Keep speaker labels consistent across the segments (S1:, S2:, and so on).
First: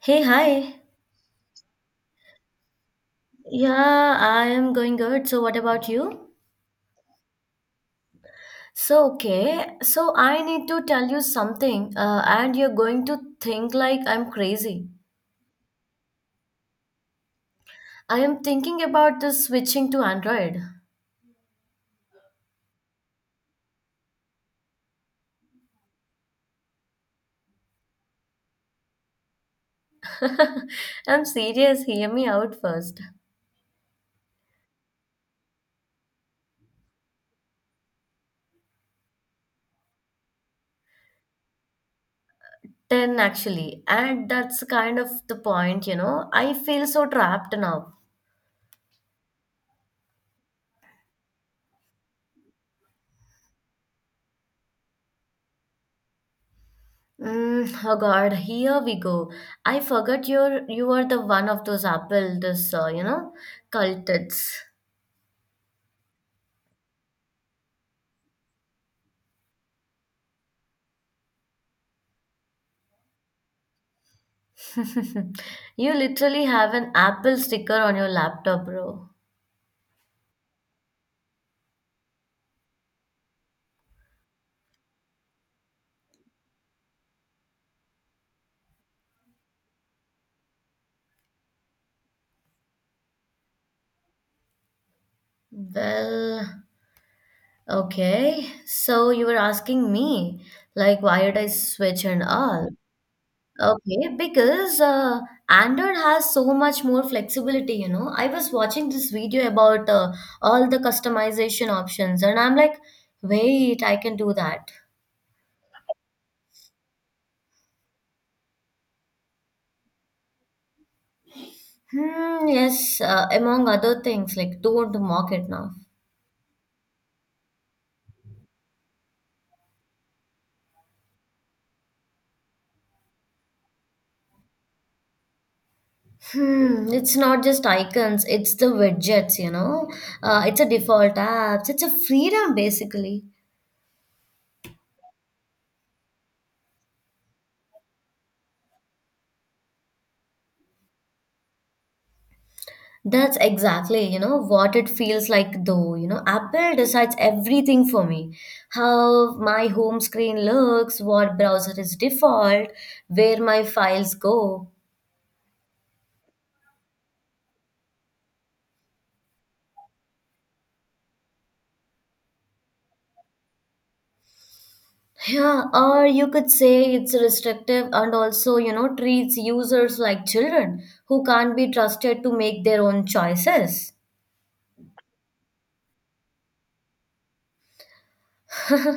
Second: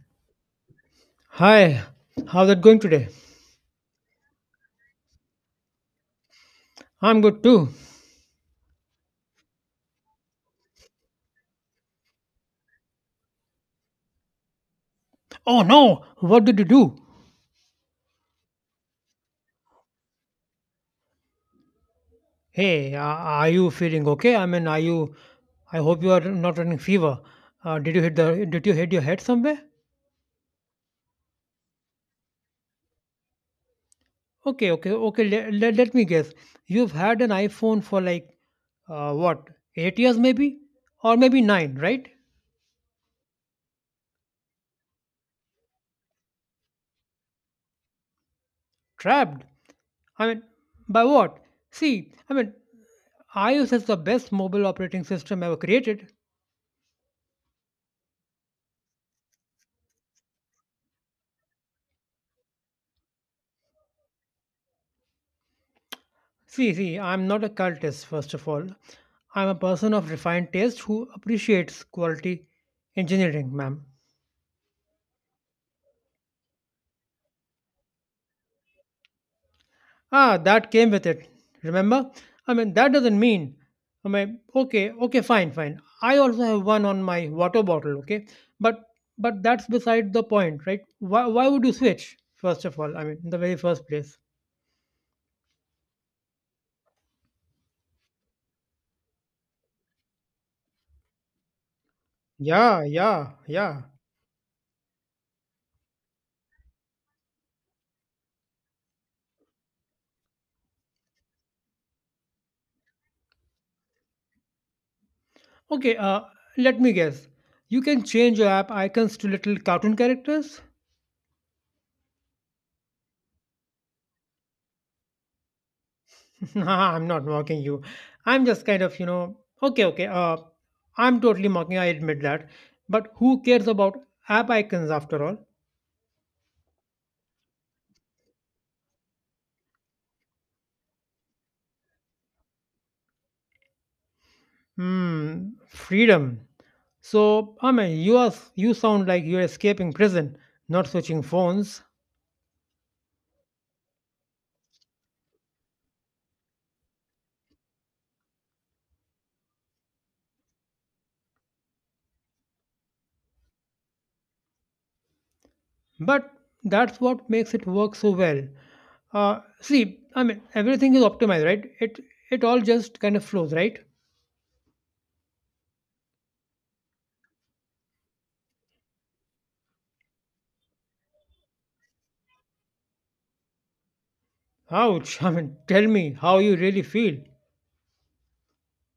S1: Hey, hi.
S2: Hi, how's that going today?
S1: Yeah, I am going good. So, what about you?
S2: I'm good too.
S1: I need to tell you something, and you're going to think like I'm crazy.
S2: Oh no, what did you do?
S1: I am thinking about this switching to Android.
S2: Hey, are you feeling okay? I mean, are you? I hope you are not running fever. Did you hit the? Did you hit your head somewhere?
S1: I'm serious. Hear me out first.
S2: Okay, okay, okay. Let me guess. You've had an iPhone for like what? 8 years maybe, or maybe 9, right?
S1: 10 actually. And that's kind of the point, you know. I feel so trapped now.
S2: Trapped. I mean, by what? See, I mean, iOS is the best mobile operating system ever created.
S1: Oh God, here we go. I forgot you are the one of those Apple, cultists.
S2: See, I'm not a cultist, first of all. I'm a person of refined taste who appreciates quality engineering, ma'am.
S1: You literally have an Apple sticker on your laptop, bro.
S2: Ah, that came with it. Remember? I mean, that doesn't mean. I mean, okay, okay, fine, fine. I also have one on my water bottle, okay? But that's beside the point, right? Why would you switch, first of all? I mean, in the very first place.
S1: Well, okay. So you were asking me, like, why did I switch and all?
S2: Yeah, yeah, yeah.
S1: Okay, because Android has so much more flexibility, you know. I was watching this video about all the customization options, and I'm like, wait, I can do that.
S2: Okay, let me guess. You can change your app icons to little cartoon characters?
S1: Yes, among other things, like, don't mock it now.
S2: I'm not mocking you. I'm just kind of, okay, okay. I'm totally mocking. I admit that. But who cares about app icons after all?
S1: It's not just icons, it's the widgets, you know. It's a default apps, it's a freedom basically.
S2: Hmm, freedom. So, I mean, you sound like you're escaping prison, not switching phones.
S1: That's exactly, you know, what it feels like though, you know. Apple decides everything for me. How my home screen looks, what browser is default, where my files go.
S2: But that's what makes it work so well. See, I mean, everything is optimized, right? It all just kind of flows, right?
S1: Yeah, or you could say it's restrictive and also, you know, treats users like children who can't be trusted to make their own choices.
S2: Ouch! I mean, tell me how you really feel.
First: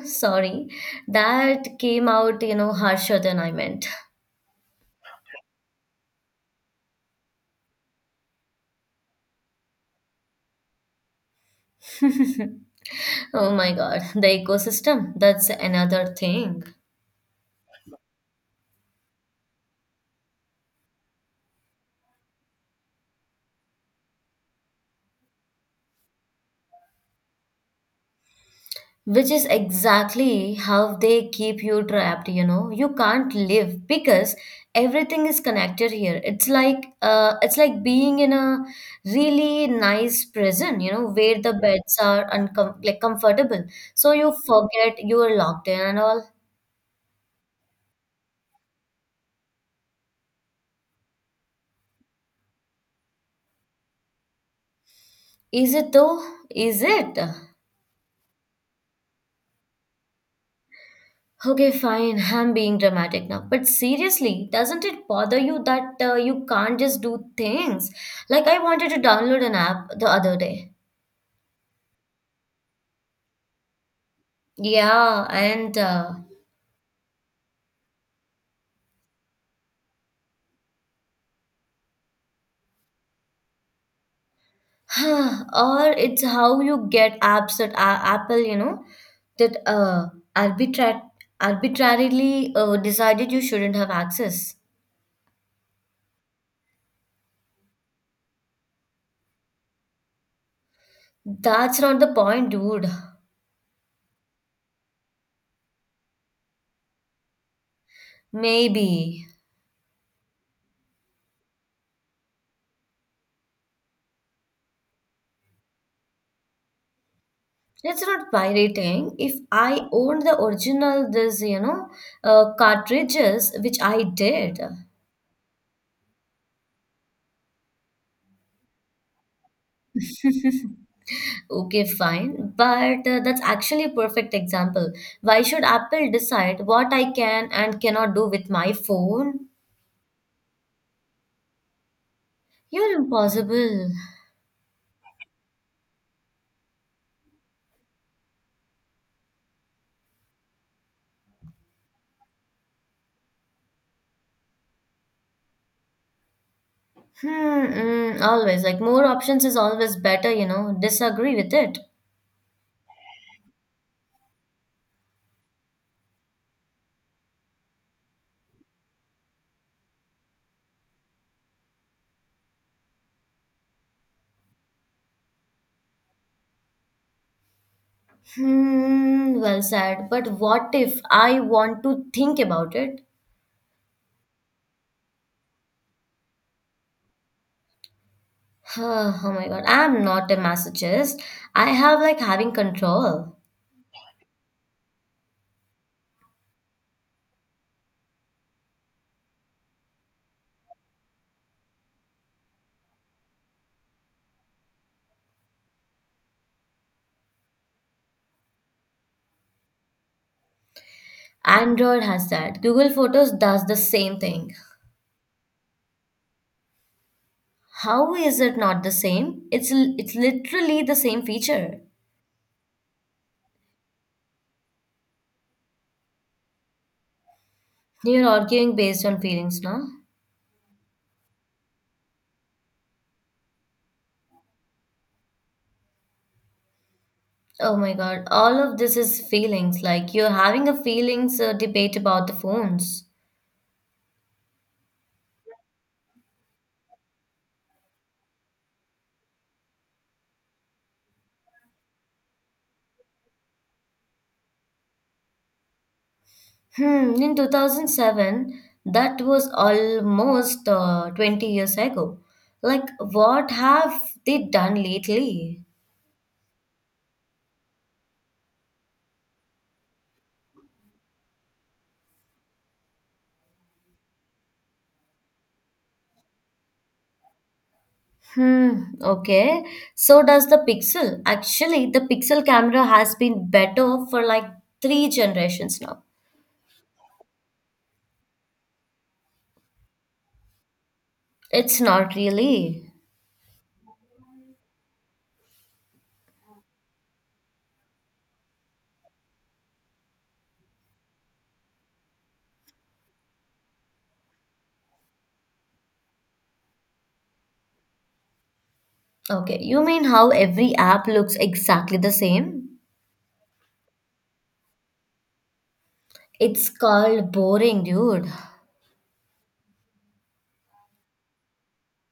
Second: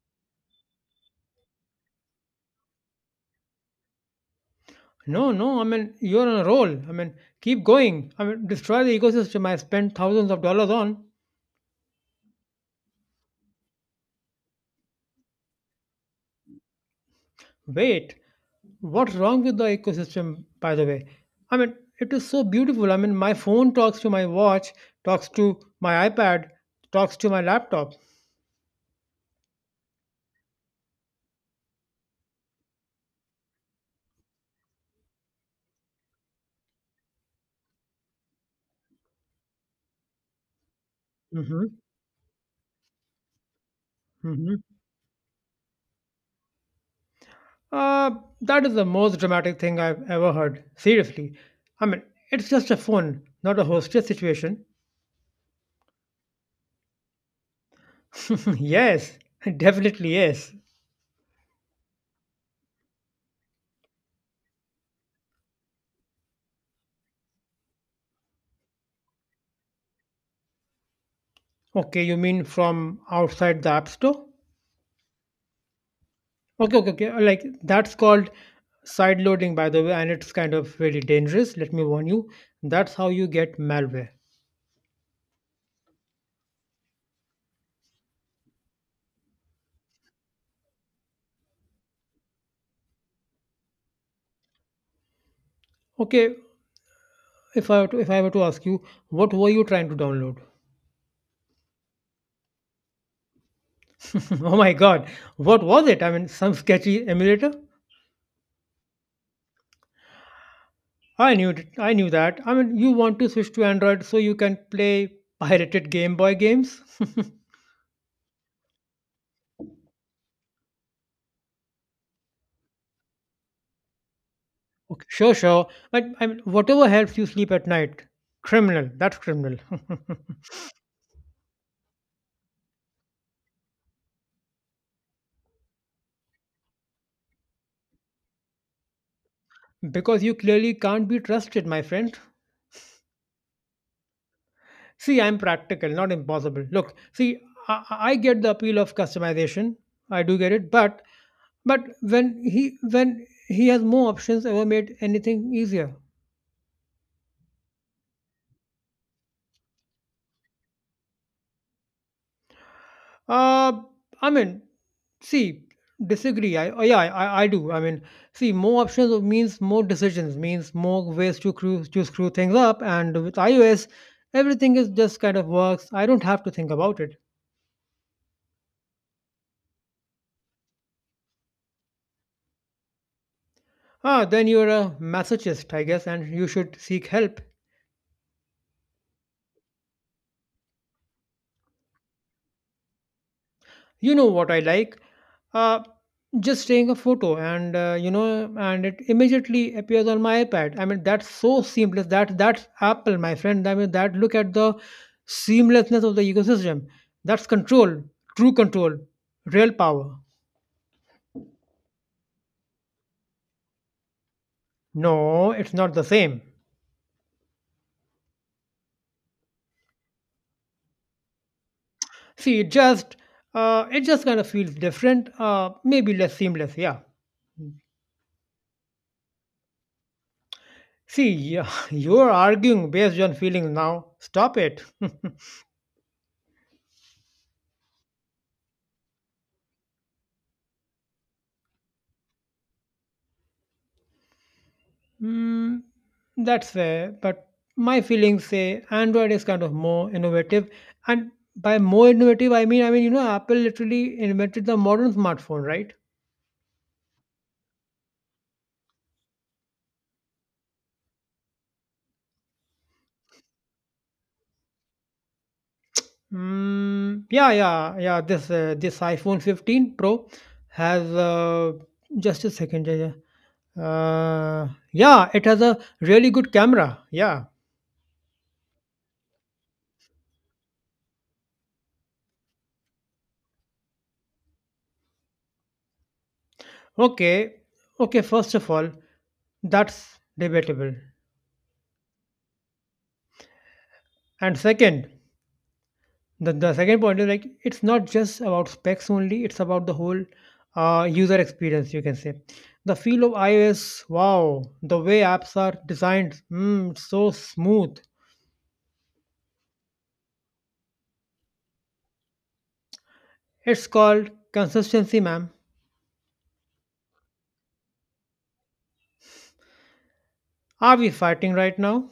S1: Sorry, that came out, you know, harsher than I meant.
S2: No, no. I mean, you're on a roll. I mean, keep going. I mean, destroy the ecosystem I spent thousands of dollars on.
S1: Oh my God, the ecosystem, that's another thing.
S2: Wait, what's wrong with the ecosystem, by the way? I mean, it is so beautiful. I mean, my phone talks to my watch, talks to my iPad, talks to my laptop.
S1: Which is exactly how they keep you trapped, you know. You can't live because everything is connected here. It's like being in a really nice prison, you know, where the
S2: Mm-hmm.
S1: beds are like comfortable. So you
S2: Mm-hmm.
S1: forget you are locked in and all.
S2: Uh, that is the most dramatic thing I've ever heard. Seriously. I mean, it's just a phone, not a hostess situation.
S1: Is it though? Is it?
S2: Yes, definitely yes.
S1: Okay, fine. I'm being dramatic now. But seriously, doesn't it bother you that you can't just do things? Like, I wanted to download an app the other day.
S2: Okay, you mean from outside the app store?
S1: Yeah, and
S2: Okay, okay, okay. Like that's called side loading, by the way, and it's kind of really dangerous. Let me warn you. That's how you get malware.
S1: or it's how you get apps Apple, you know, that arbitra- arbitrarily decided you shouldn't have access.
S2: Okay, if I were to ask you, what were you trying to download?
S1: That's not the point, dude.
S2: Oh my God, what was it? I mean, some sketchy emulator?
S1: Maybe.
S2: I knew it. I knew that. I mean, you want to switch to Android so you can play pirated Game Boy games?
S1: It's not pirating. If I owned the original, this, you know, cartridges, which I did.
S2: Okay, sure, sure. But I mean, whatever helps you sleep at night, criminal. That's criminal.
S1: Okay, fine. But that's actually a perfect example. Why should Apple decide what I can and cannot do with my phone?
S2: Because you clearly can't be trusted, my friend.
S1: You're impossible.
S2: See, I'm practical, not impossible. Look, see, I get the appeal of customization. I do get it, but when he has more options, ever made anything easier?
S1: Always. Like, more options is always better, you know. Disagree with it.
S2: Uh, I mean, see, disagree. Oh, yeah, I do. I mean, see, more options means more decisions, means more ways to screw things up. And with iOS, everything is just kind of works. I don't have to think about it.
S1: Well said. But what if I want to think about it?
S2: Ah, then you're a masochist, I guess, and you should seek help.
S1: Oh my God, I'm not a masochist. I have like having control.
S2: You know what I like? Uh, just taking a photo and and it immediately appears on my iPad. I mean that's so seamless. That's Apple, my friend. I mean that look at the seamlessness of the ecosystem. That's control, true control, real power.
S1: Android has that. Google Photos does the same thing.
S2: No, it's not the same.
S1: How is it not the same? It's literally the same feature.
S2: See, it just kind of feels different. Maybe less seamless. Yeah.
S1: You're arguing based on feelings, no?
S2: See, yeah, you're arguing based on feelings now. Stop it.
S1: Oh my God, all of this is feelings. Like you're having a feelings debate about the phones.
S2: Mm, that's fair, but my feelings say Android is kind of more innovative, and by more innovative, I mean you know Apple literally invented the modern smartphone, right?
S1: In 2007, that was almost 20 years ago. Like, what have they done lately?
S2: Mm, yeah, yeah, yeah. This iPhone 15 Pro has just a second. Yeah, yeah. Yeah, it has a really good camera. Yeah.
S1: Hmm, okay. So does the Pixel. Actually, the Pixel camera has been better for like 3 generations now.
S2: Okay. Okay. First of all, that's debatable,
S1: It's not really.
S2: and second, the second point is like it's not just about specs only, it's about the whole user experience, you can say. The feel of iOS, wow, the way apps are designed, mm, it's so smooth.
S1: Okay, you mean how every app looks exactly the same?
S2: It's called consistency, ma'am.
S1: It's called boring, dude.
S2: Are we fighting right now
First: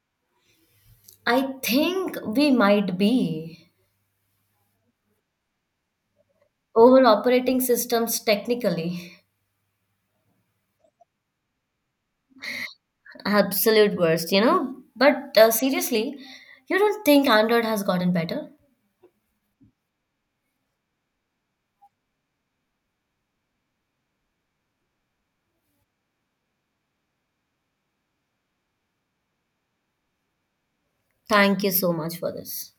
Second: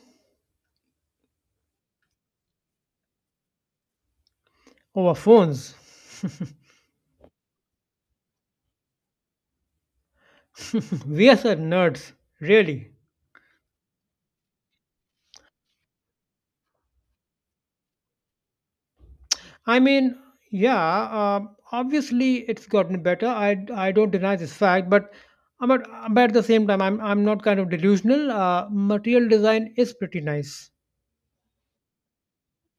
S1: I think we might be
S2: over phones?
S1: over operating systems technically.
S2: We are such nerds, really.
S1: Absolute worst, you know? But seriously, you don't think Android has gotten better?
S2: I mean, yeah, obviously it's gotten better. I don't deny this fact, but but at the same time, I'm not kind of delusional. Material design is pretty nice,
S1: Thank you so much for this.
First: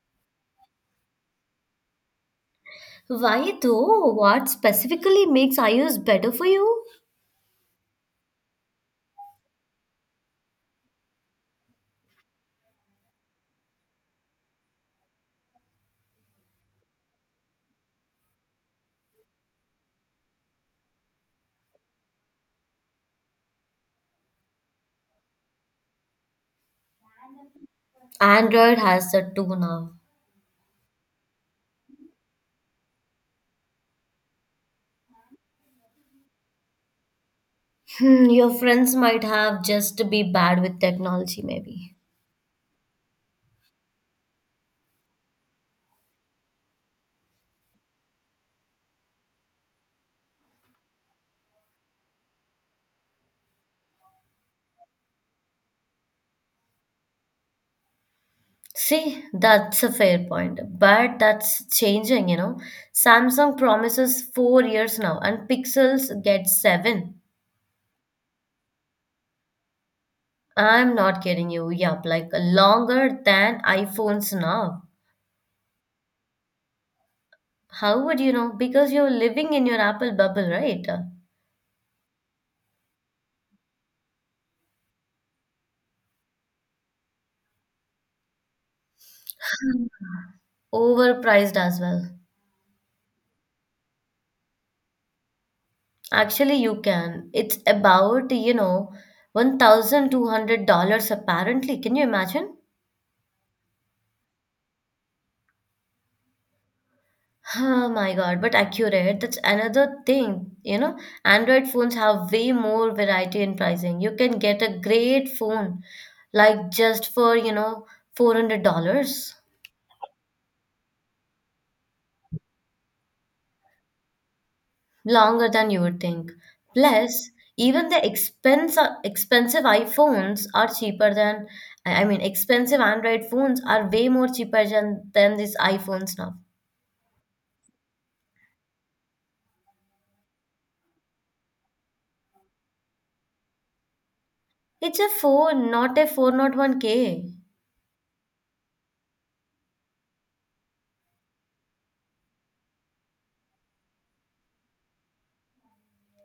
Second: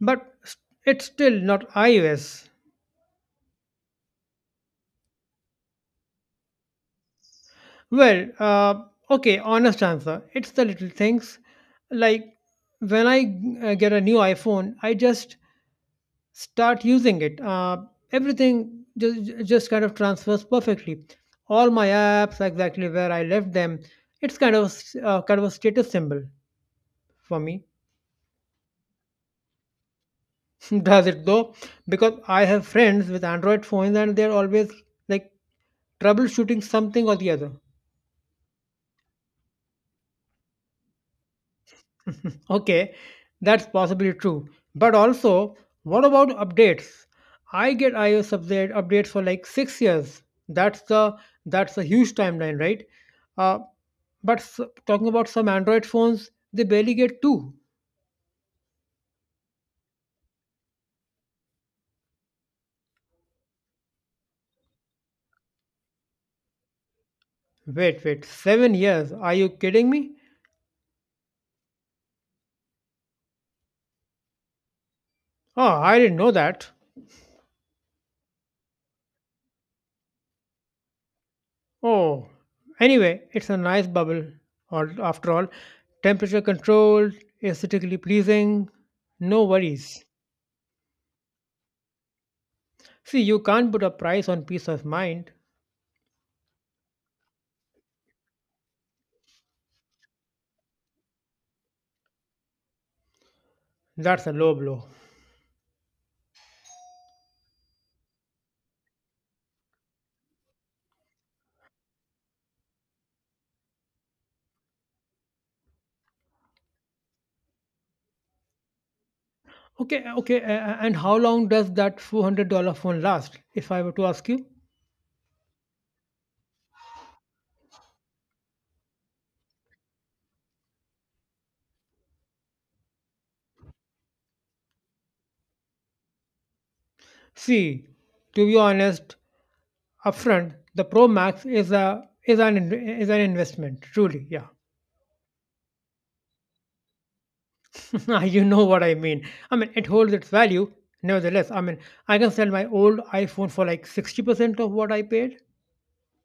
S2: but it's still not iOS.
S1: Why though? What specifically makes iOS better for you?
S2: Well, okay, honest answer. It's the little things, like when I get a new iPhone, I just start using it. Everything just kind of transfers perfectly. All my apps, exactly where I left them. It's kind of a status symbol for me.
S1: Android has that too now.
S2: Does it though? Because I have friends with Android phones and they're always like troubleshooting something or the other.
S1: Your friends might have just to be bad with technology, maybe.
S2: Okay, that's possibly true. But also, what about updates? I get iOS updates for like 6 years. That's the that's a huge timeline, right? Uh, But s- talking about some Android phones, they barely get 2.
S1: See, that's a fair point, but that's changing, you know. Samsung promises 4 years now, and Pixels get 7.
S2: Wait, wait, 7 years? Are you kidding me?
S1: I'm not kidding you. Yup, like longer than iPhones now.
S2: Oh, I didn't know that.
S1: How would you know? Because you're living in your Apple bubble, right?
S2: Oh, anyway, it's a nice bubble. Or after all, temperature controlled, aesthetically pleasing, no worries.
S1: Overpriced as well.
S2: See, you can't put a price on peace of mind.
S1: Actually, you can. It's about, you know, $1,200 apparently. Can you imagine?
S2: That's a low blow.
S1: Oh my God, but accurate. That's another thing, you know. Android phones have way more variety in pricing. You can get a great phone like just for, you know, $400.
S2: Okay, okay, and how long does that $400 phone last, if I were to ask you?
S1: Longer than you would think. Plus, even expensive iPhones are cheaper than, I mean, expensive Android phones are way more cheaper than these iPhones now.
S2: See, to be honest, upfront the Pro Max is a is an investment, truly. Yeah.
S1: It's a phone, not a 401k.
S2: You know what I mean? I mean, it holds its value nevertheless. I mean, I can sell my old iPhone for like 60% of what I paid.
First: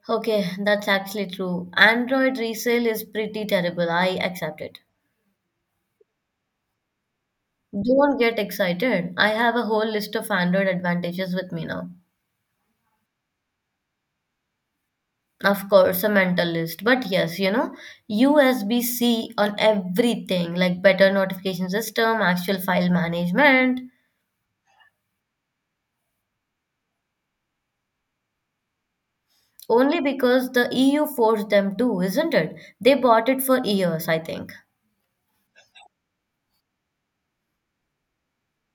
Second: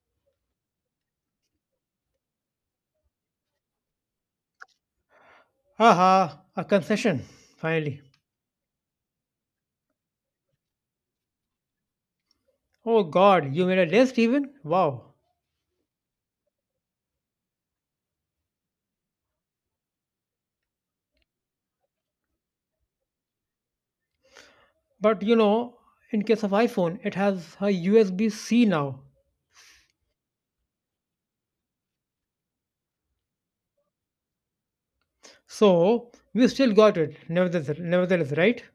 S1: Okay, that's actually true. Android resale is pretty terrible. I accept it.
S2: Haha, a concession, finally.
S1: Don't get excited. I have a whole list of Android advantages with me now.
S2: Oh God, you made a list even. Wow.
S1: Of course, a mentalist. But yes, you know, USB-C on everything, like better notification system, actual file management,
S2: But you know, in case of iPhone, it has a USB-C now,
S1: only because the EU forced them to, isn't it? They bought it for years, I think.
S2: so we still got it nevertheless, nevertheless, right?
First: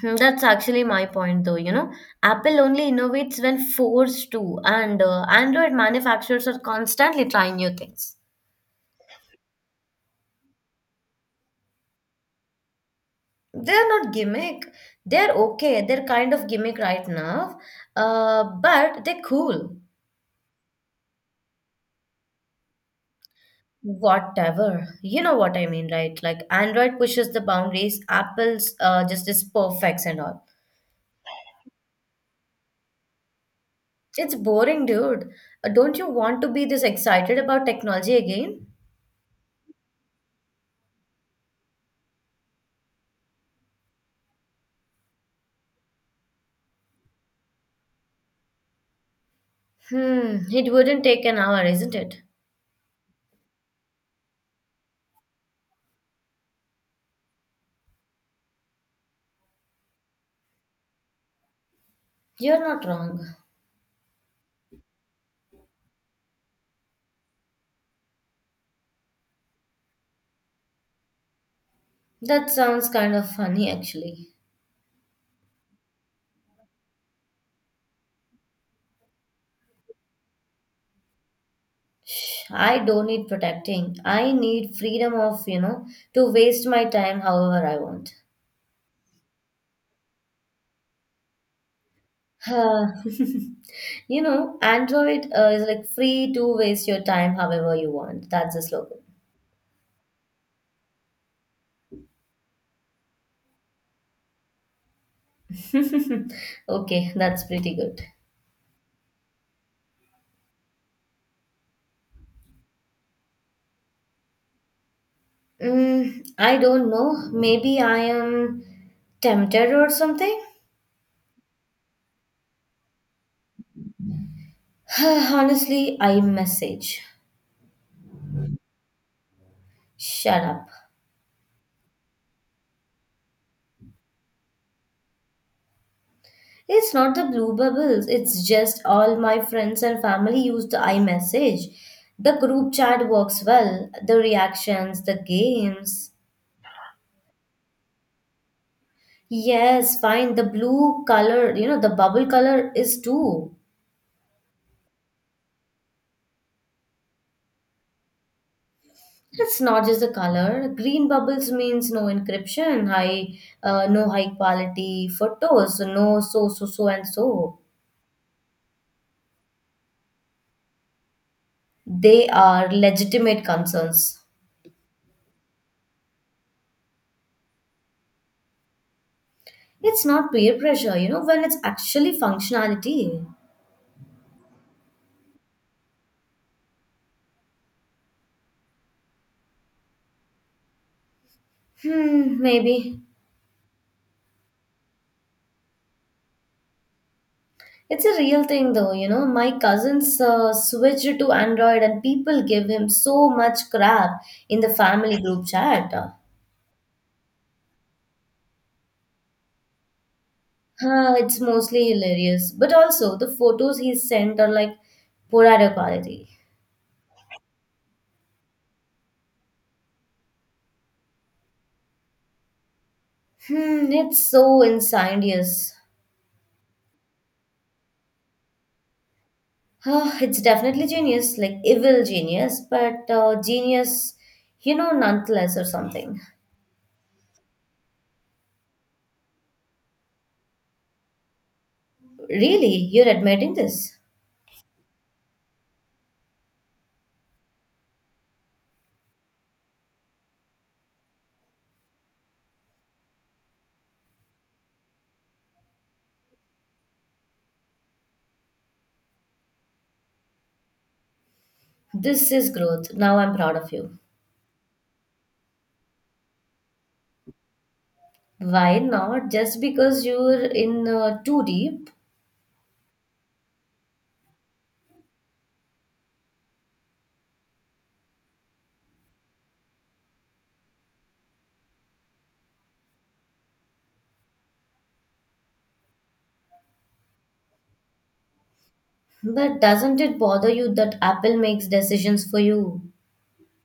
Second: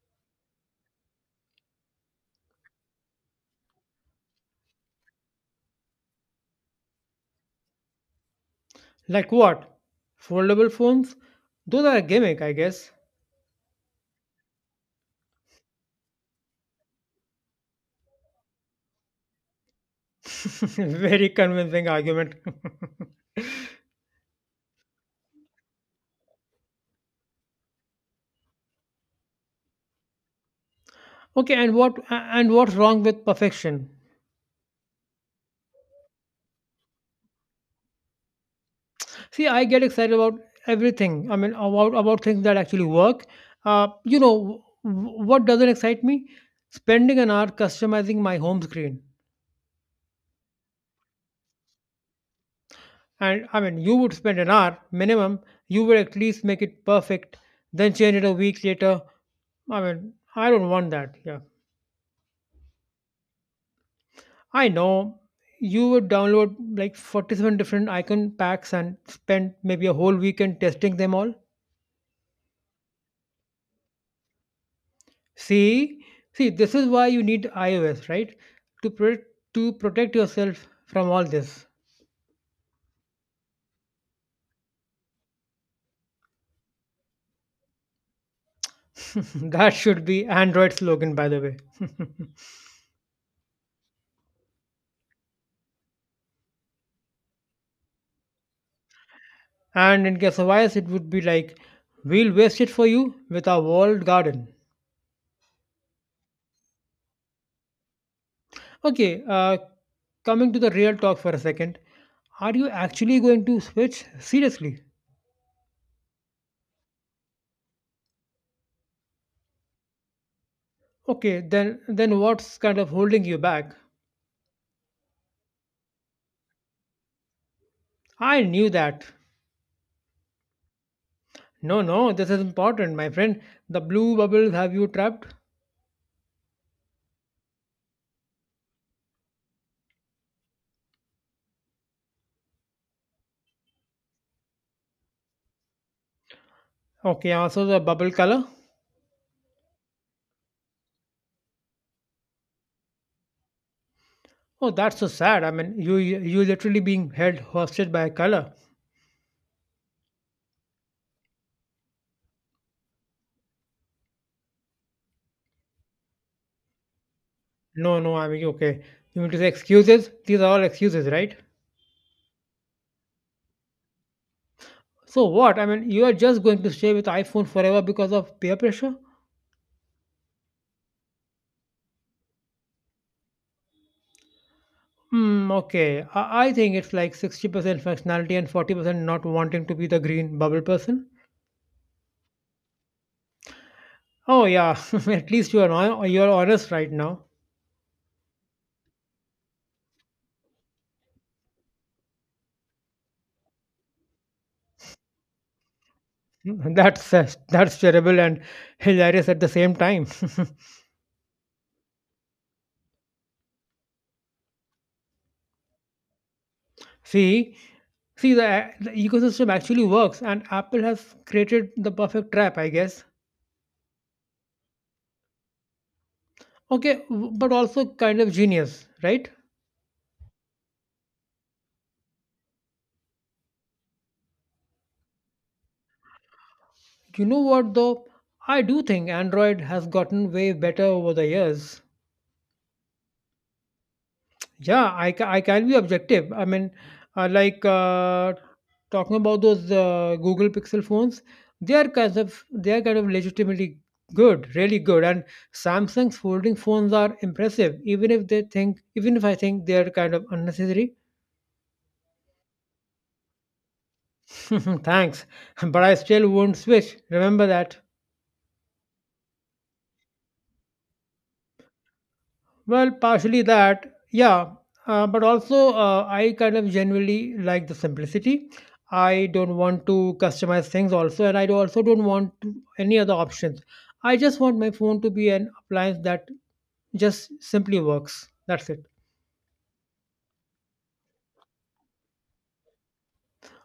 S1: Hmm, that's actually my point, though, you know. Apple only innovates when forced to, and Android manufacturers are constantly trying new things.
S2: Like what, foldable phones? Those are a gimmick, I guess.
S1: They're not gimmick. They're okay. They're kind of gimmick right now, but they're cool.
S2: Very convincing argument.
S1: Whatever. You know what I mean, right? Like Android pushes the boundaries, Apple's just is perfects and all.
S2: Okay, and what's wrong with perfection?
S1: It's boring, dude. Don't you want to be this excited about technology again?
S2: See, I get excited about everything. I mean, about things that actually work. You know, what doesn't excite me? Spending an hour customizing my home screen.
S1: It wouldn't take an hour, isn't it?
S2: And I mean, you would spend an hour minimum. You would at least make it perfect, then change it a week later. I mean, I don't want that. Yeah.
S1: You're not wrong.
S2: I know you would download like 47 different icon packs and spend maybe a whole weekend testing them all.
S1: That sounds kind of funny, actually.
S2: See, see, this is why you need iOS, right? To pro- to protect yourself from all this.
S1: I don't need protecting. I need freedom of, you know, to waste my time however I want.
S2: That should be Android slogan, by the way.
S1: Huh. You know, Android is like free to waste your time however you want. That's the slogan.
S2: And in case of iOS, it would be like, "We'll waste it for you with our walled garden."
S1: Okay, that's pretty good.
S2: Okay, coming to the real talk for a second. Are you actually going to switch, seriously?
S1: Mm, I don't know. Maybe I am tempted or something.
S2: Okay, then what's kind of holding you back?
S1: Honestly, I message.
S2: I knew that.
S1: Shut up.
S2: No, no, this is important, my friend. The blue bubbles have you trapped?
S1: It's not the blue bubbles. It's just all my friends and family use the iMessage. The group chat works well. The reactions, the games.
S2: Okay, also the bubble color.
S1: Yes, fine. The blue color, you know, the bubble color is two.
S2: Oh, that's so sad. I mean, you literally being held hostage by a color.
S1: It's not just the color. Green bubbles means no encryption, no high quality photos, no so so so and so.
S2: No, no, I mean, okay. You mean to say excuses? These are all excuses, right?
S1: They are legitimate concerns.
S2: So what? I mean, you are just going to stay with iPhone forever because of peer pressure?
S1: It's not peer pressure, you know, when it's actually functionality.
S2: Hmm, okay. I think it's like 60% functionality and 40% not wanting to be the green bubble person.
S1: Hmm, maybe.
S2: Oh yeah, at least you are honest right now.
S1: It's a real thing though, you know. My cousins switched to Android and people give him so much crap in the family group chat.
S2: That's terrible and hilarious at the same time.
S1: It's mostly hilarious. But also, the photos he sent are like Purada quality.
S2: See, the ecosystem actually works, and Apple has created the perfect trap, I guess.
S1: It's so insidious.
S2: Okay, but also kind of genius, right?
S1: It's definitely genius, like evil genius, but genius, you know, nonetheless, or something.
S2: You know what though? I do think Android has gotten way better over the years.
S1: Really, you're admitting this?
S2: Yeah, I can be objective. I mean, uh, like uh, talking about those Google Pixel phones, they are kind of legitimately good, really good. And Samsung's folding phones are impressive, even if I think they are kind of unnecessary.
S1: This is growth. Now I'm proud of you.
S2: Thanks, but I still won't switch. Remember that.
S1: Why not? Just because you're in too deep.
S2: Well, partially that, yeah, but also I kind of genuinely like the simplicity. I don't want to customize things also, and also don't want to, any other options. I just want my phone to be an appliance that just simply works. That's it.
S1: But doesn't it bother you that Apple makes decisions for you?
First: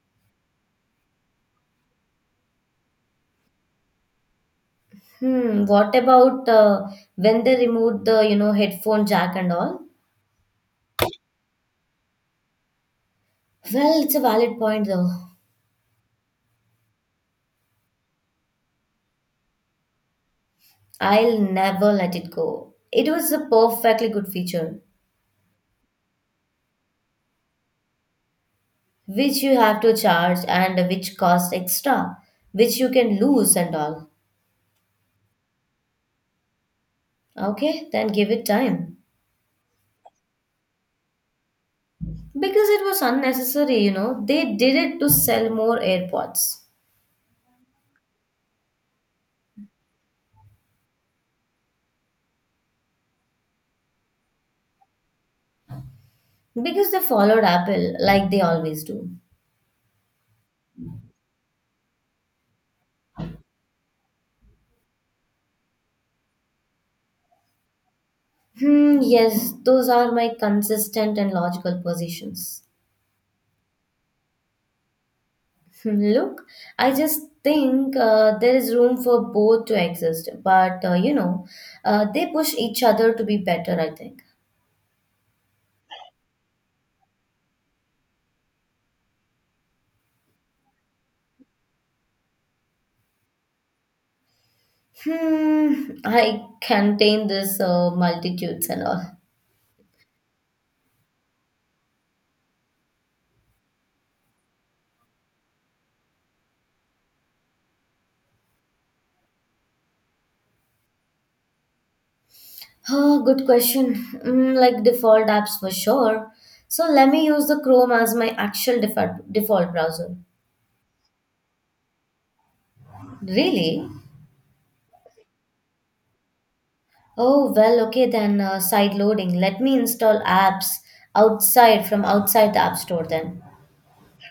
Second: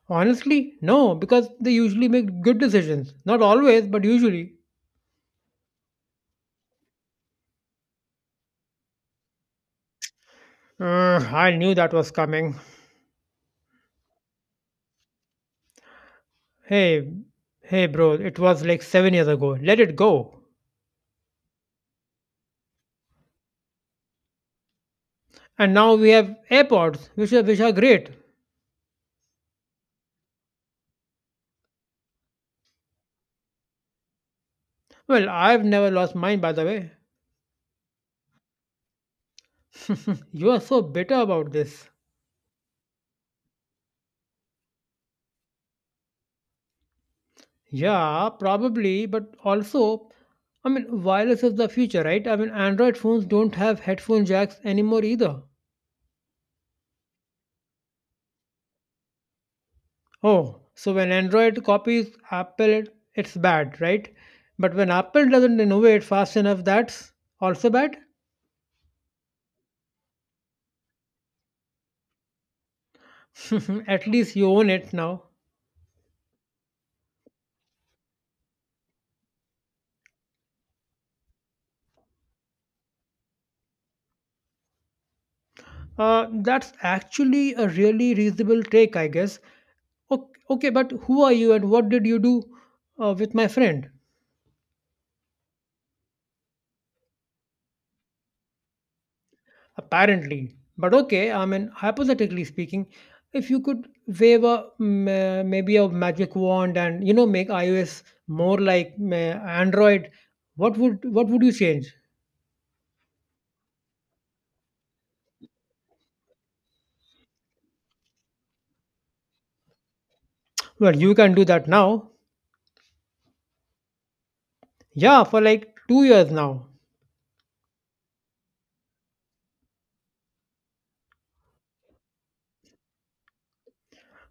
S2: Honestly, no, because they usually make good decisions. Not always, but usually.
S1: What about when they removed the, you know, headphone jack and all?
S2: I knew that was coming.
S1: Well, it's a valid point though.
S2: Hey, hey, bro, it was like 7 years ago. Let it go.
S1: I'll never let it go. It was a perfectly good feature,
S2: And now we have AirPods, which are great.
S1: which you have to charge and which costs extra, which you can lose and all.
S2: Well, I've never lost mine, by the way.
S1: Okay, then give it time.
S2: You are so bitter about this.
S1: Because it was unnecessary, you know, they did it to sell more AirPods.
S2: Yeah, probably, but also, I mean, wireless is the future, right? I mean, Android phones don't have headphone jacks anymore either.
S1: Because they followed Apple like they always do.
S2: Oh, so when Android copies Apple, it's bad, right? But when Apple doesn't innovate fast enough, that's also bad?
S1: Yes, those are my consistent and logical positions.
S2: At least you own it now.
S1: Hmm, look, I just think there is room for both to exist, but you know, they push each other to be better, I think.
S2: That's actually a really reasonable take, I guess. Okay, okay, but who are you and what did you do with my friend?
S1: I contain this multitudes and all.
S2: Apparently. But okay, I mean, hypothetically speaking, if you could wave a maybe a magic wand and make iOS more like Android, what would you change?
S1: Oh, good question. Mm, like default apps for sure. So let me use the Chrome as my actual default default browser.
S2: Well, you can do that now.
S1: Really?
S2: Yeah, for like two years now.
S1: Oh, well, okay then, side loading. Let me install apps outside from outside the App Store then.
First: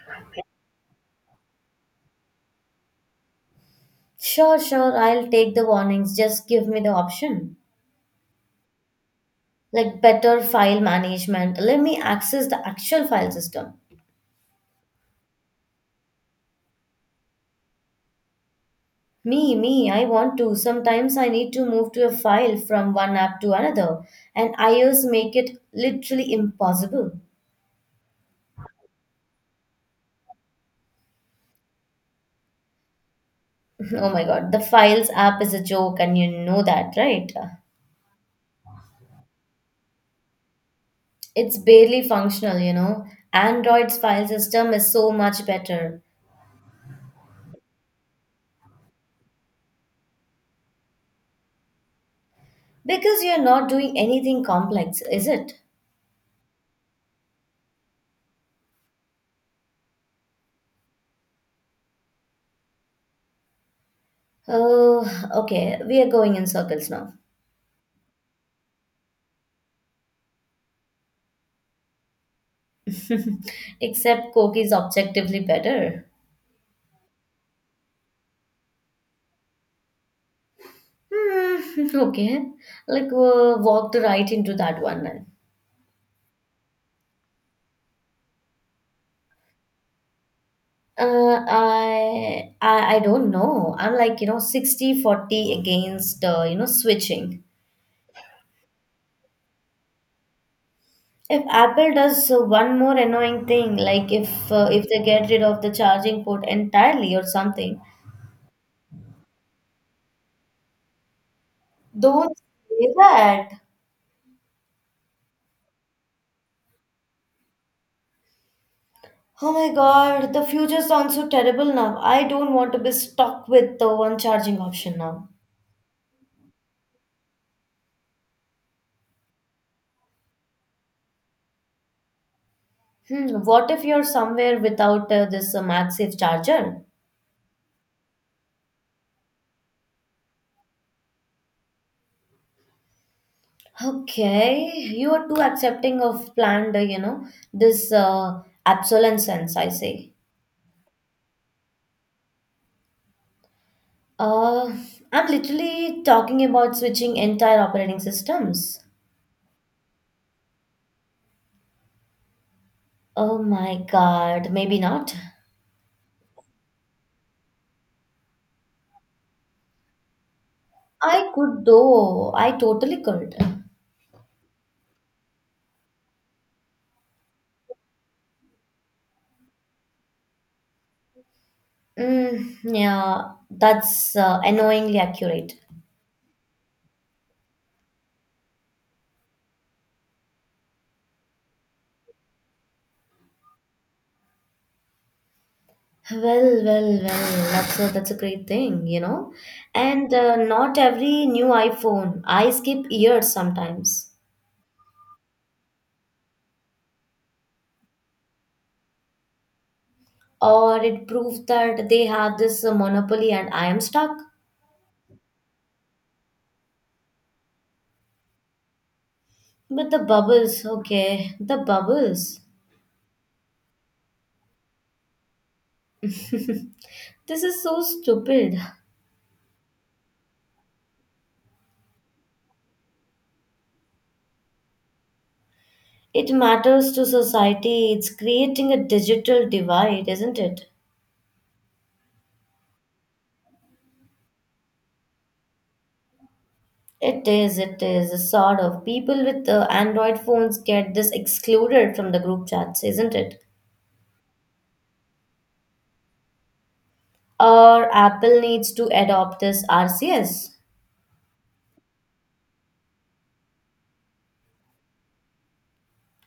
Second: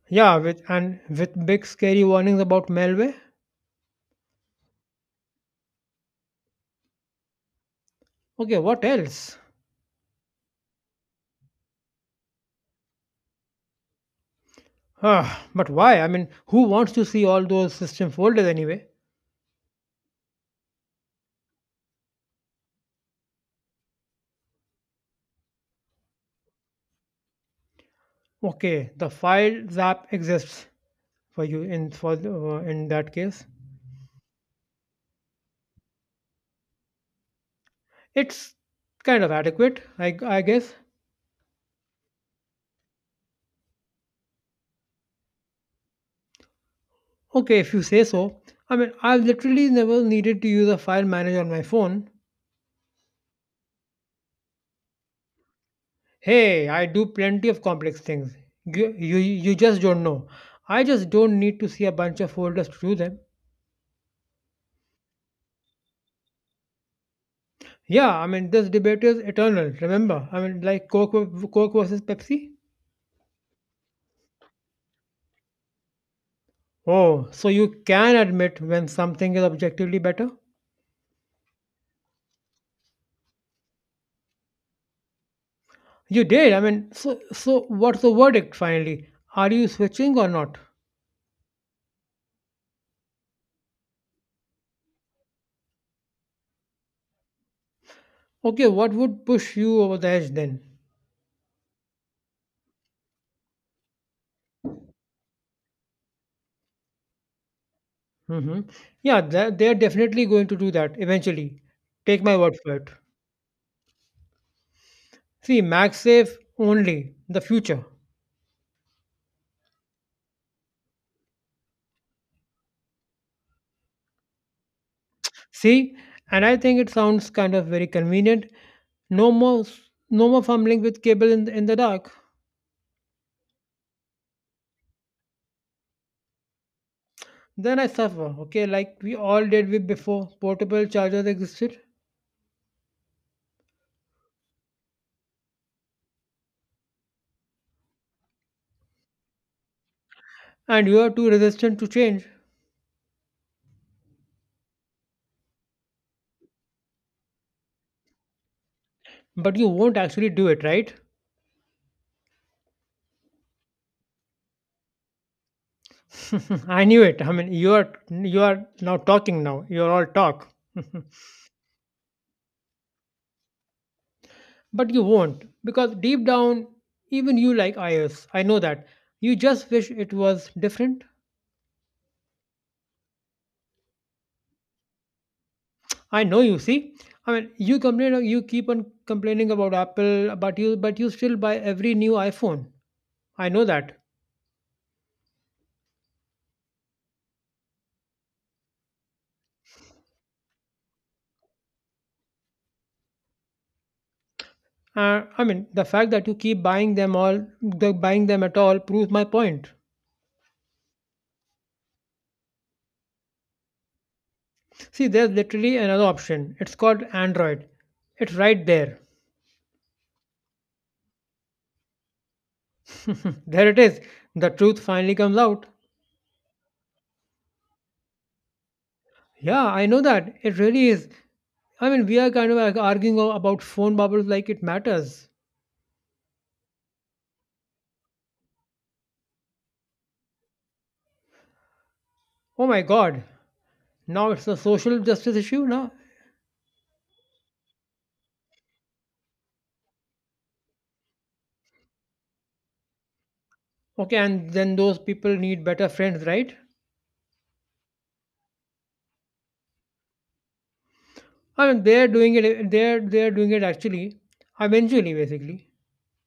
S2: Yeah, with big scary warnings about malware.
S1: Sure, sure, I'll take the warnings. Just give me the option.
S2: Okay, what else?
S1: Like better file management. Let me access the actual file system.
S2: Ah, but why? I mean, who wants to see all those system folders anyway?
S1: I want to. Sometimes I need to move to a file from one app to another, and iOS make it literally impossible.
S2: Okay, the file zap exists for you in that case.
S1: Oh my God, the files app is a joke, and you know that, right?
S2: It's kind of adequate, I guess.
S1: It's barely functional, you know. Android's file system is so much better
S2: Okay, if you say so. I mean, I've literally never needed to use a file manager on my phone.
S1: because you're not doing anything complex, is it?
S2: Hey, I do plenty of complex things. You just don't know. I just don't need to see a bunch of folders to do them.
S1: Oh, okay. We are going in circles now.
S2: Yeah, I mean, this debate is eternal, remember? I mean, like Coke versus Pepsi?
S1: Except Coke is objectively better.
S2: Oh, so you can admit when something is objectively better?
S1: Okay. Like walked right into that one then.
S2: You did. I mean, so what's the verdict finally? Are you switching or not?
S1: I don't know. I'm like, you know, 60-40 against you know, switching.
S2: Okay, what would push you over the edge then?
S1: If Apple does one more annoying thing, like if they get rid of the charging port entirely or something,
S2: Hmm. Yeah, they're definitely going to do that eventually. Take my
S1: don't
S2: word for it.
S1: say that.
S2: See, MagSafe only, the future.
S1: Oh my God, the future sounds so terrible now. I don't want to be stuck with the one charging option now.
S2: See, and I think it sounds kind of very convenient. No more, no more fumbling with cable in the dark.
S1: What if you're somewhere without this MagSafe charger?
S2: Then I suffer, okay, like we all did with before portable chargers existed,
S1: Okay, you are too accepting of planned, you know, this obsolescence, I say.
S2: and you are too resistant to change,
S1: Uh, I'm literally talking about switching entire operating systems.
S2: but you won't actually do it, right?
S1: Oh my God, maybe not.
S2: I knew it. I mean, you are now talking now. You are all talk,
S1: I could though, I totally could.
S2: but you won't because deep down, even you like iOS. I know that. You just wish it was different.
S1: Mm, yeah, that's annoyingly accurate.
S2: I know you see. I mean, you complain. You keep on complaining about Apple, but you still buy every new iPhone. I know that.
S1: Well, that's that's a great thing, you know. And not every new iPhone, I skip years sometimes.
S2: I mean, the fact that you keep buying them buying them at all, proves my point.
S1: Or it proves that they have this monopoly and I am stuck.
S2: See, there's literally another option. It's called Android. It's right there.
S1: But the bubbles, okay, the bubbles.
S2: There it is. The truth finally comes out.
S1: This is so stupid.
S2: Yeah, I know that. It really is. I mean, we are kind of like arguing about phone bubbles like it matters.
S1: It matters to society. It's creating a digital divide, isn't it?
S2: Oh my god. Now it's a social justice issue now.
S1: It is a sort of people with Android phones get this excluded from the group chats, isn't it?
S2: Okay, and then those people need better friends, right?
S1: Or Apple needs to adopt this RCS
S2: I mean, they're doing it. They're doing it actually, eventually, basically.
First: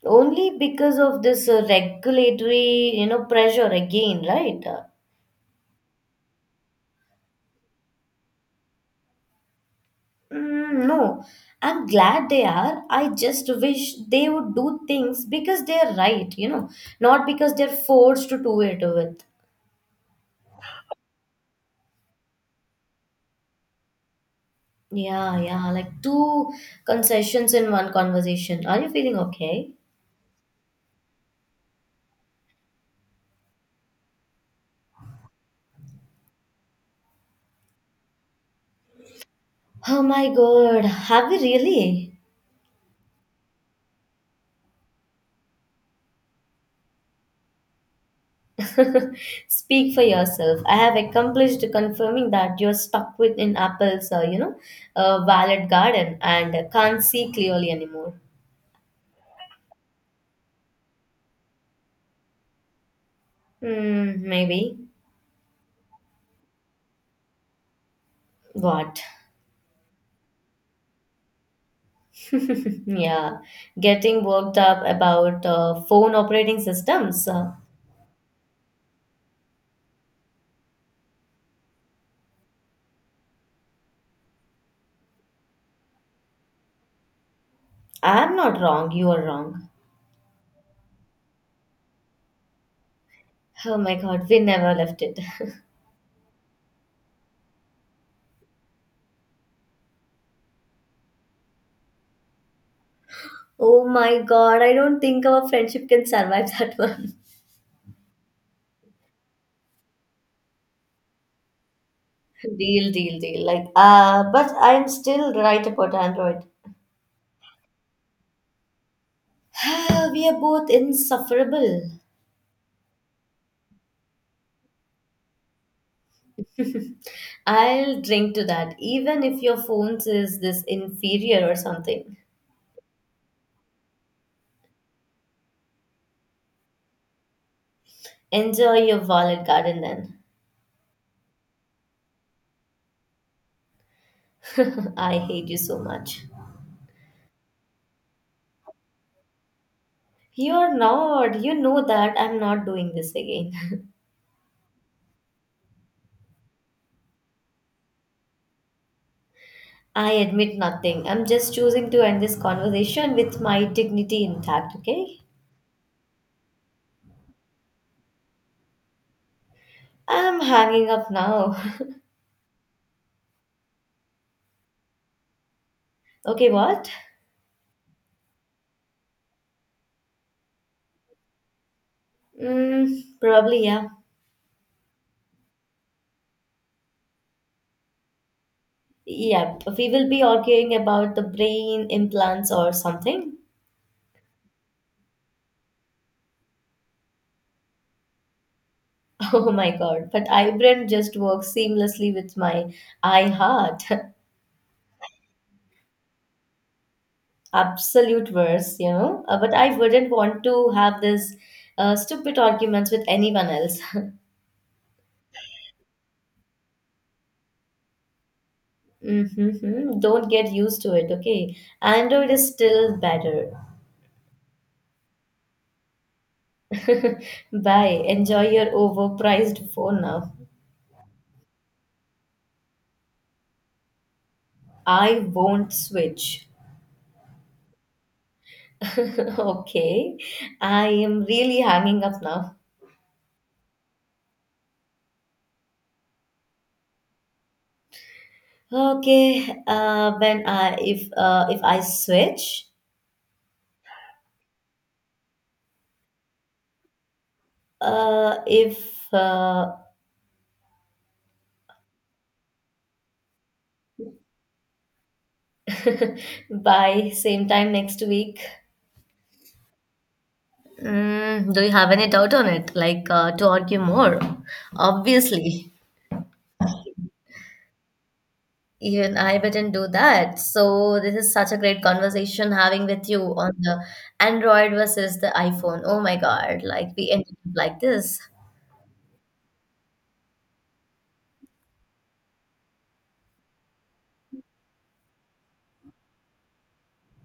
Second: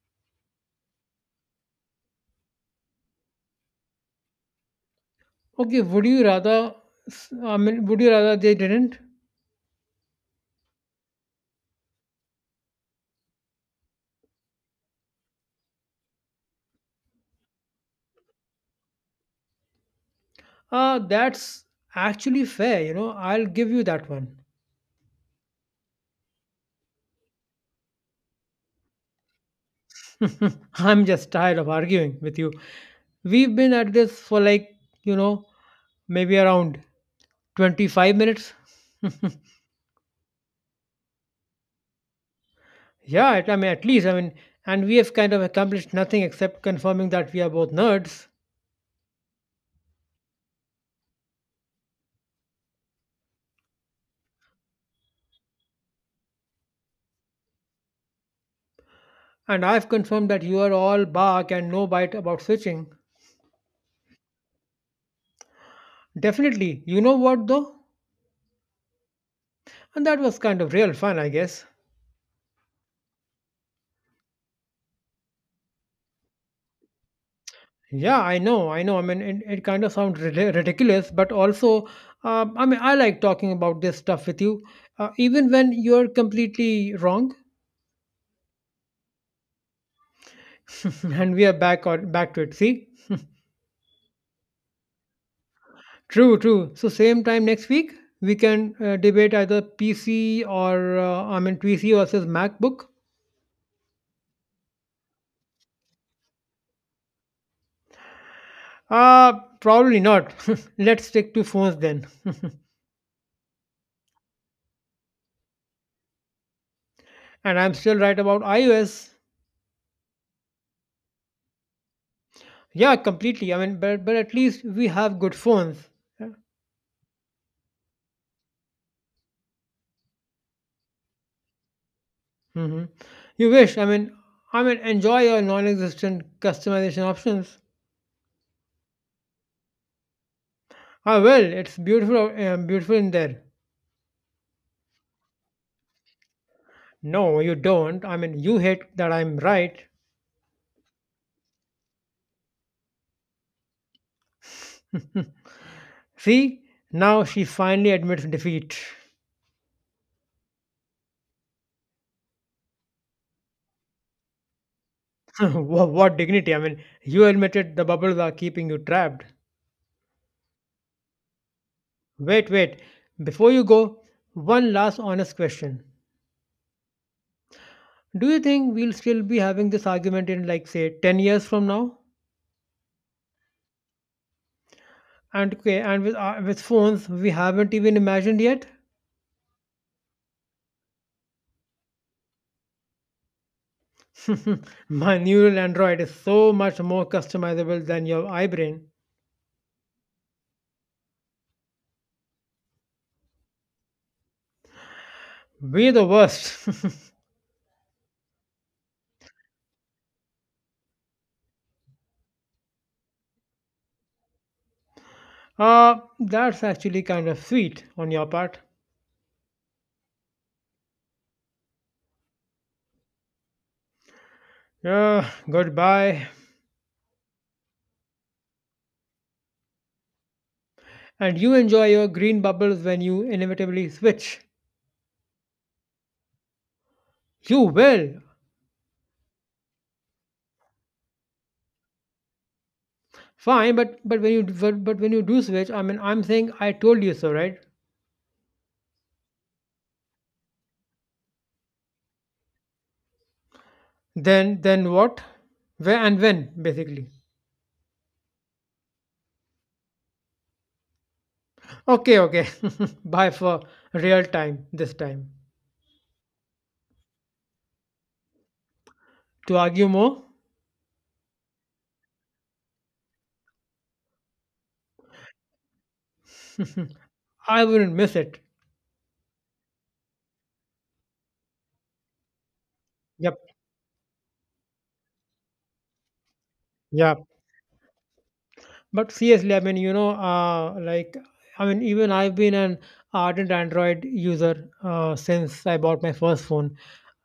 S1: only because of this regulatory, you know, pressure again, right?
S2: Okay, would you rather? I mean, would you rather they didn't?
S1: Mm, no, I'm glad they are. I just wish they would do things because they're right, you know, not because they're forced to do it with.
S2: That's actually fair, you know. I'll give you that one.
S1: Yeah, like two concessions in one conversation. Are you feeling okay?
S2: I'm just tired of arguing with you. We've been at this for like, you know, maybe around 25 minutes.
S1: Oh my God, have you really?
S2: Yeah, I mean, at least, I mean, and we have kind of accomplished nothing except confirming that we are both nerds.
S1: Speak for yourself. I have accomplished confirming that you're stuck within Apple's, valid garden and can't see clearly anymore.
S2: And I've confirmed that you are all bark and no bite about switching.
S1: Hmm, maybe.
S2: Definitely. You know what, though?
S1: What?
S2: And that was kind of real fun, I guess.
S1: Yeah, getting worked up about phone operating systems.
S2: Yeah, I know. I mean, it kind of sounds ridiculous, but also, I mean, I like talking about this stuff with you, even when you're completely wrong.
S1: I'm not wrong, you are wrong.
S2: And we are back to it. See,
S1: Oh my God, we never left it.
S2: true. So same time next week, we can debate either PC or uh, I mean PC versus MacBook.
S1: Oh my God, I don't think our friendship can survive that one.
S2: Uh Probably not. Let's stick to phones then.
S1: Deal. Like, but I'm still right about Android.
S2: And I'm still right about iOS.
S1: We are both insufferable.
S2: Yeah, completely. I mean, but at least we have good phones. Yeah.
S1: I'll drink to that, even if your phone says this inferior or something.
S2: Hmm. You wish. I mean, enjoy your non-existent customization options.
S1: Enjoy your wallet garden then.
S2: Ah, well, it's beautiful in there.
S1: I hate you so much.
S2: No, you don't. I mean, you hate that I'm right.
S1: You're not. You know that I'm not doing this again.
S2: Hmm. See, now she finally admits defeat.
S1: I admit nothing. I'm just choosing to end this conversation with my dignity intact, okay?
S2: What dignity? I mean, you admitted the bubbles are keeping you trapped.
S1: I'm hanging up now.
S2: Wait. Before you go, one last honest question.
S1: Okay, what?
S2: Do you think we'll still be having this argument in like say 10 years from now?
S1: Mm, probably, yeah.
S2: And okay, and with phones we haven't even imagined yet?
S1: Yeah, we will be arguing about the brain implants or something.
S2: My neural android is so much more customizable than your iBrain.
S1: Oh my God, but iBrain just works seamlessly with my iHeart.
S2: We're the worst.
S1: Absolute worst, you know. But I wouldn't want to have this stupid arguments with anyone else.
S2: That's actually kind of sweet on your part.
S1: Mm-hmm. Don't get used to it, okay? Android is still better.
S2: Yeah, goodbye.
S1: Bye. Enjoy your overpriced phone now.
S2: And you enjoy your green bubbles when you inevitably switch.
S1: I won't switch.
S2: You will.
S1: Okay, I am really hanging up now.
S2: Fine, but when you do switch, I mean, I'm saying I told you so, right?
S1: Okay, when I if I switch,
S2: Then what? Where and when basically.
S1: if
S2: Okay. Bye for real time this time.
S1: by same time next week.
S2: To argue more,
S1: Mm, do you have any doubt on it? Like to argue more? Obviously,
S2: I wouldn't miss it.
S1: even I didn't do that. So this is such a great conversation having with you
S2: Yep.
S1: on the Android versus the iPhone. Oh my God! Like we
S2: Yeah.
S1: ended up like this.
S2: But seriously, I mean, I mean, even I've been an ardent Android user since I bought my first phone.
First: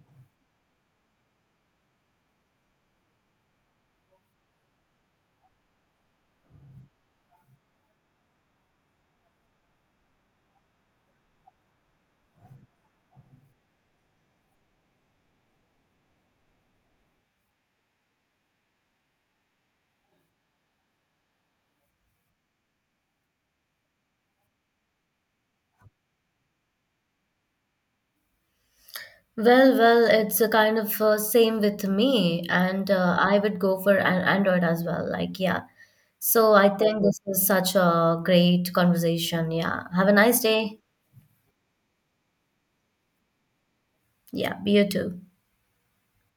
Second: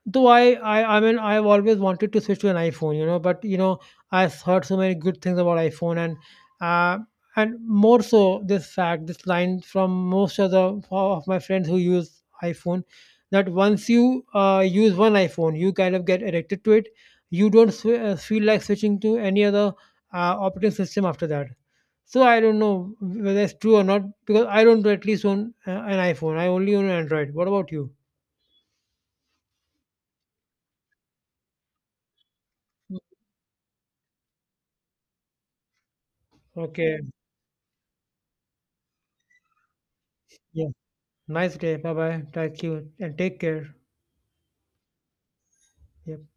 S2: Though I mean, I've always wanted to switch to an iPhone, but you know, I've heard so many good things about iPhone, uh, and more so this fact, this line from most of my friends who use iPhone, that once you use one iPhone, you kind of get addicted to it. You don't feel like switching to any other operating system after that. So I don't know whether that's true or not because I don't at least own an iPhone. I only own Android. What about you?
S1: Well, it's a kind of same with me, and I would go for an Android as well. Like, yeah. So I
S2: Okay.
S1: think this is such a great conversation. Yeah. Have a nice day.
S2: Nice day. Bye bye. Thank you and take care.
S1: Yeah. Be you too.
S2: Yep.